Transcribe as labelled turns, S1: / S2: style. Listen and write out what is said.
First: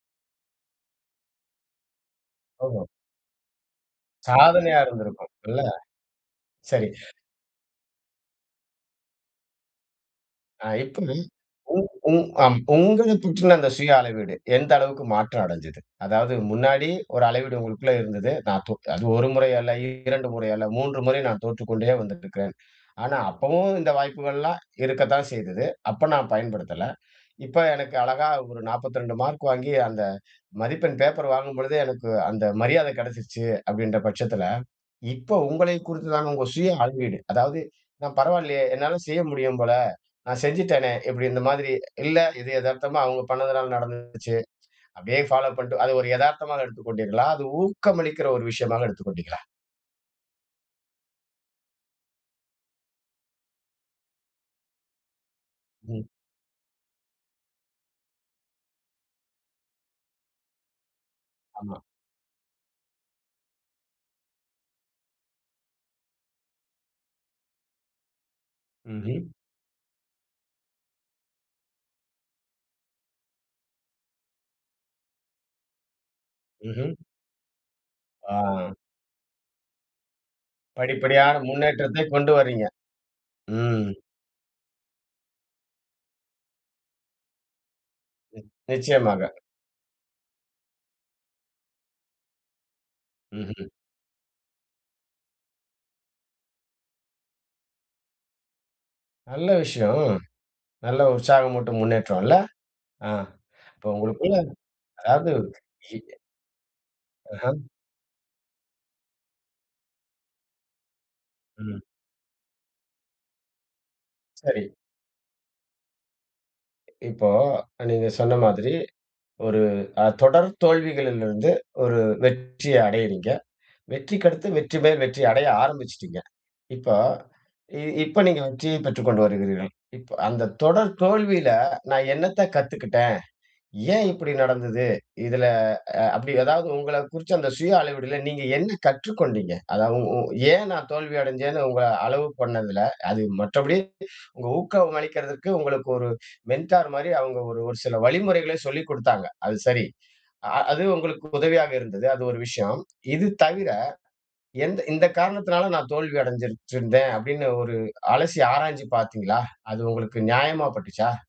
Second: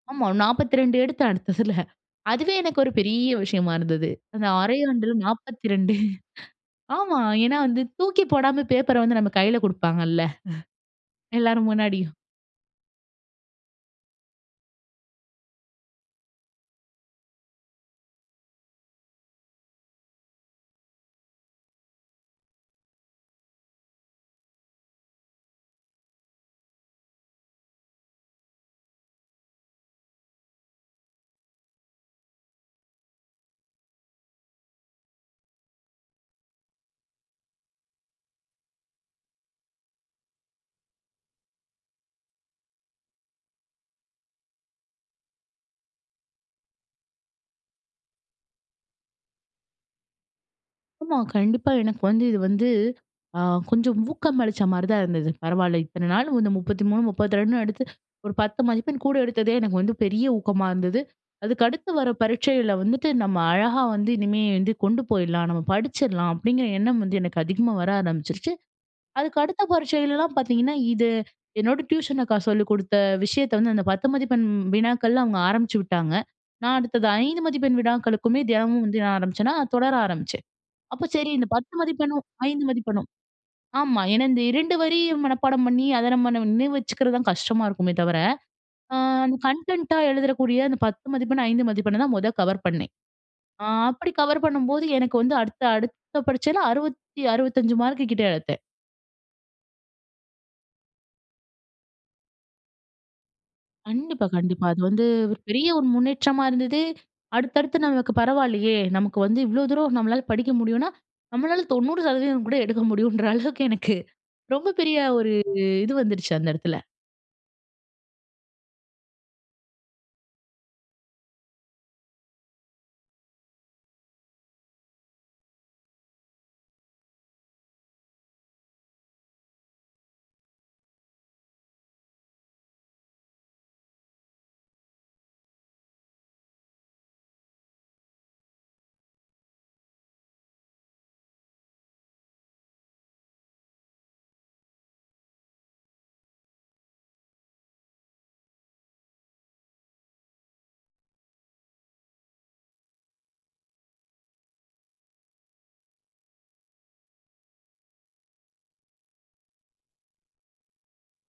S1: ஆமா, 42 எடுத்தேன் அடுத்ததில. அதுவே எனக்கு
S2: ஆமா.
S1: ஒரு பெரிய விஷயமா இருந்தது. அந்த
S2: சாதனையா
S1: அரையாண்டில
S2: இருந்திருக்கும் இல்ல?
S1: 42
S2: சரி.
S1: ஆமா, ஏன்னா வந்து தூக்கி போடாம பேப்பர வந்து நம்ம கையில கொடுப்பாங்கள்ல.
S2: ஆ, [unintelligible]
S1: எல்லாரு
S2: உ உ
S1: முன்னாடியும்.
S2: அம். [unintelligible] உங்கள [unintelligible] அந்த சுய அளவீடு எந்த அளவிற்கு மாற்றம் அடைச்சது? அதாவது முன்னாடி ஒரு அளவீடு உங்களுக்குள்ள இருந்தது. [unintelligible] அது 1 முறை அல்ல, 2 முறை அல்ல, மூன்று முறை நான் தோற்றுக்கொண்டே வந்திட்டிருக்கேன். ஆனா அப்பவும் இந்த வாய்ப்புகள்லாம் இருக்கத்தான் செய்தது. அப்ப நான் பயன்படுத்தல. இப்ப எனக்கு அழகா ஒரு 42 மார்க் வாங்கி, அந்த மதிப்பெண் பேப்பர் வாங்கும் பொழுதே, எனக்கு அந்த மரியாதை கிடைச்சிடுச்சு அப்படின்ற பட்சத்தில, இப்போ உங்களை குறித்ததான உங்க சுய அளவீடு, அதாவது நான் பரவாயில்லையே என்னால செய்ய முடியும் போல, நான் செஞ்சுட்டேனே! இப்படி இந்த மாதிரி, இல்ல இது எதார்த்தமா அவங்க பண்ணதனால நடந்துச்சு. அப்படியே ஃபாலோ பண்ணிட்டு, அது ஒரு எதார்த்தமாக எடுத்துக் கொண்டீர்களா? அது ஊக்கமளிக்கிற ஒரு விஷயமாக எடுத்துக் கொண்டீங்களா?
S1: ஆமா. கண்டிப்பா. எனக்கு வந்து இது வந்து, ஆ கொஞ்சம் ஊக்கம் அளிச்ச மாரி தான் இருந்தது. பரவால்ல
S2: ம்.
S1: இத்தனை நாள் வந்து 33, 32னு எடுத்து, ஒரு 10 மதிப்பெண் கூட எடுத்ததே எனக்கு வந்து பெரிய ஊக்கமா இருந்தது. அதுக்கு
S2: ஆமா.
S1: அடுத்து வர பரீட்சையில வந்துட்டு, நம்ம அழகா வந்து இனிமே வந்து கொண்டு போயிடலாம், நம்ம படிச்சிடலாம் அப்படிங்கிற எண்ணம் வந்து எனக்கு அதிகமா வர ஆரம்பிச்சுருச்சு.
S2: ம்ஹ்ம்.
S1: அதுக்கு அடுத்த பரீட்சைலலாம் பார்த்தீங்கனா, இது என்னோட டியூஷன் அக்கா சொல்லிக் கொடுத்த விஷயத்தை வந்து, அந்த 10 மதிப்பெண் வினாக்கள்லாம் அவங்க ஆரம்பிச்சு விட்டாங்க. நான்
S2: ம்ஹ்ம்.
S1: அடுத்தது 5 மதிப்பெண் வினாக்களுக்குமே
S2: ஆ.
S1: தினமும் வந்து நான் ஆரம்பிச்சேனா, தொடர ஆரம்பிச்சேன். அப்போ சரி
S2: படிப்படியான
S1: இந்த 10
S2: முன்னேற்றத்தை
S1: மதிப்பெண்ணும், 5
S2: கொண்டுவரீங்க.
S1: மதிப்பெண்ணும்,
S2: ம்.
S1: ஆமா ஏன்னா இந்த 2 வரி மனப்பாடம் பண்ணி அத நம்ம நினைவு வச்சுக்கிறது தான் கஷ்டமா இருக்குமே தவிர, ஆ
S2: நிச்சயமாக.
S1: கன்டென்ட்டா எழுதறக்கூடிய அந்த 10 மதிப்பெண்ணு, 5 மதிப்பெண்ண தான் மொத கவர் பண்ணேன். ஆ
S2: ம்ஹ்ம்.
S1: அப்படி கவர் பண்ணும்போது, எனக்கு வந்து அடுத்த அடுத்த பரீட்சையில அறுவத்தி 65 மார்க்கு கிட்ட எடுத்தேன்.
S2: நல்ல விஷயம். நல்ல உற்சாகமூட்டும் முன்னேற்றம் இல்ல? ஆ. இப்போ
S1: கண்டிப்பா,
S2: உங்களுக்குள்ள
S1: கண்டிப்பா. அது வந்து
S2: அதாவது
S1: ஒரு பெரிய ஒரு
S2: [unintelligible]
S1: முன்னேற்றமா இருந்தது,
S2: அஹம்.
S1: அடுத்தடுத்து நமக்கு பரவாயில்லையே, நமக்கு வந்து இவ்வளோ தூரம் நம்மளால படிக்க முடியும்னா, நம்மளால
S2: ம்.
S1: 90% கூட எடுக்க முடியும்ன்ற அளவுக்கு எனக்கு ரொம்ப
S2: சரி.
S1: பெரிய ஒரு இது வந்துருச்சு அந்த இடத்துல.
S2: இப்போ அ நீங்க சொன்ன மாதிரி, ஒரு ஆ தொடர் தோல்விகளிலிருந்து ஒரு வெற்றிய அடையிறீங்க. வெற்றிக்கு அடுத்து வெற்றிமேல் வெற்றி அடைய ஆரம்பிச்சுட்டீங்க. இப்ப, இப்ப நீங்க வெற்றியை பெற்றுக்கொண்டு வருகிறீர்கள். அந்த தொடர் தோல்வியில நான் என்னத்தை கத்துக்கிட்டேன்? ஏன் இப்படி நடந்தது? இதுல அ அப்படி ஏதாவது உங்கள குறிச்சு அந்த சுய அளவீடுல நீங்க என்ன கற்றுக்கொண்டீங்க. அதாவது உ ஏன் நான் தோல்வி அடைஞ்சேன்னு உங்கள அளவு பண்ணதுல, அது மற்றபடி உங்க ஊக்கம் அளிக்கதற்கு உங்களுக்கு ஒரு மெண்டார் மாரி அவங்க ஒரு சில வழிமுறைகளை சொல்லிக் குடுத்தாங்க. அது சரி. அ அது உங்களுக்கு உதவியாக இருந்தது. அது ஒரு விஷயம். இது தவிர, எந்த இந்த காரணத்தினால நான் தோல்வி அடைஞ்சிருச்சுருந்தேன். அப்படின்னு ஒரு அலசி ஆராய்ஞ்சு பார்த்தீங்களா? அது உங்களுக்கு நியாயமா பட்டுச்சா?